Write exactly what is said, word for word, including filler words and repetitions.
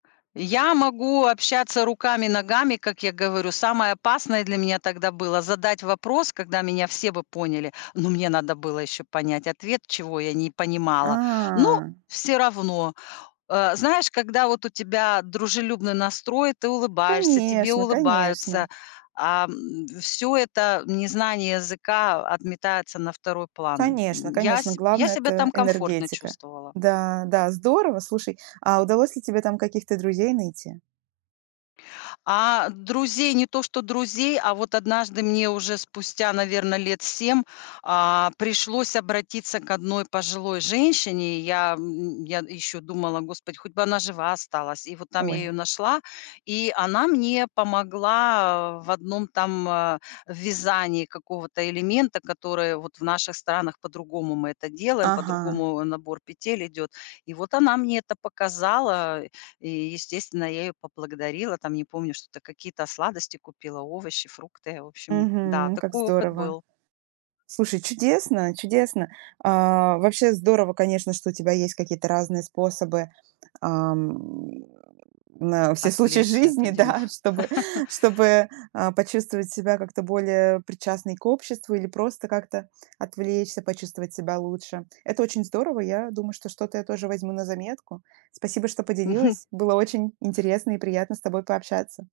Я могу общаться руками, ногами, как я говорю. Самое опасное для меня тогда было задать вопрос, когда меня все бы поняли, но мне надо было еще понять ответ, чего я не понимала. Но А. всё равно, а, знаешь, когда вот у тебя дружелюбный настрой, ты улыбаешься, тебе Конечно конечно. улыбаются, а, м, всё это незнание языка, о, отметается на второй план. Конечно М, я конечно. се я Главное- себя это там комфортно энергетика. чувствовала. Да да, здорово. Слушай, а удалось ли тебе там каких-то друзей найти? А друзей, не то что друзей, а вот однажды мне уже спустя, наверно, лет семь, а, пришлось обратиться к одной пожилой женщине. Я, м, м, я ещё думала: "Господь, хоть бы она жива осталась". И вот там я Ой. её нашла, и она мне помогла, э, в одном там, а, вязании какого-то элемента, который вот в наших странах по-другому мы это делаем, Ага. по-другому, э, набор петель идёт. И вот она мне это показала, и, естественно, я её поблагодарила. Там не помню, что-то какие-то сладости купила, овощи, фрукты. В общем, да, Мгм. Как такой опыт здорово. был. Слушай, чудесно, чудесно. А, вообще здорово, конечно, что у тебя есть какие-то разные способы, а, м, на все случаи Отвлечься от жизни, одино да, чтобы чтобы, а, почувствовать себя как-то более причастной к обществу или просто как-то отвлечься, почувствовать себя лучше. Это очень здорово. Я думаю, что что-то я тоже возьму на заметку. Спасибо, что поделилась. Было очень интересно и приятно с тобой пообщаться.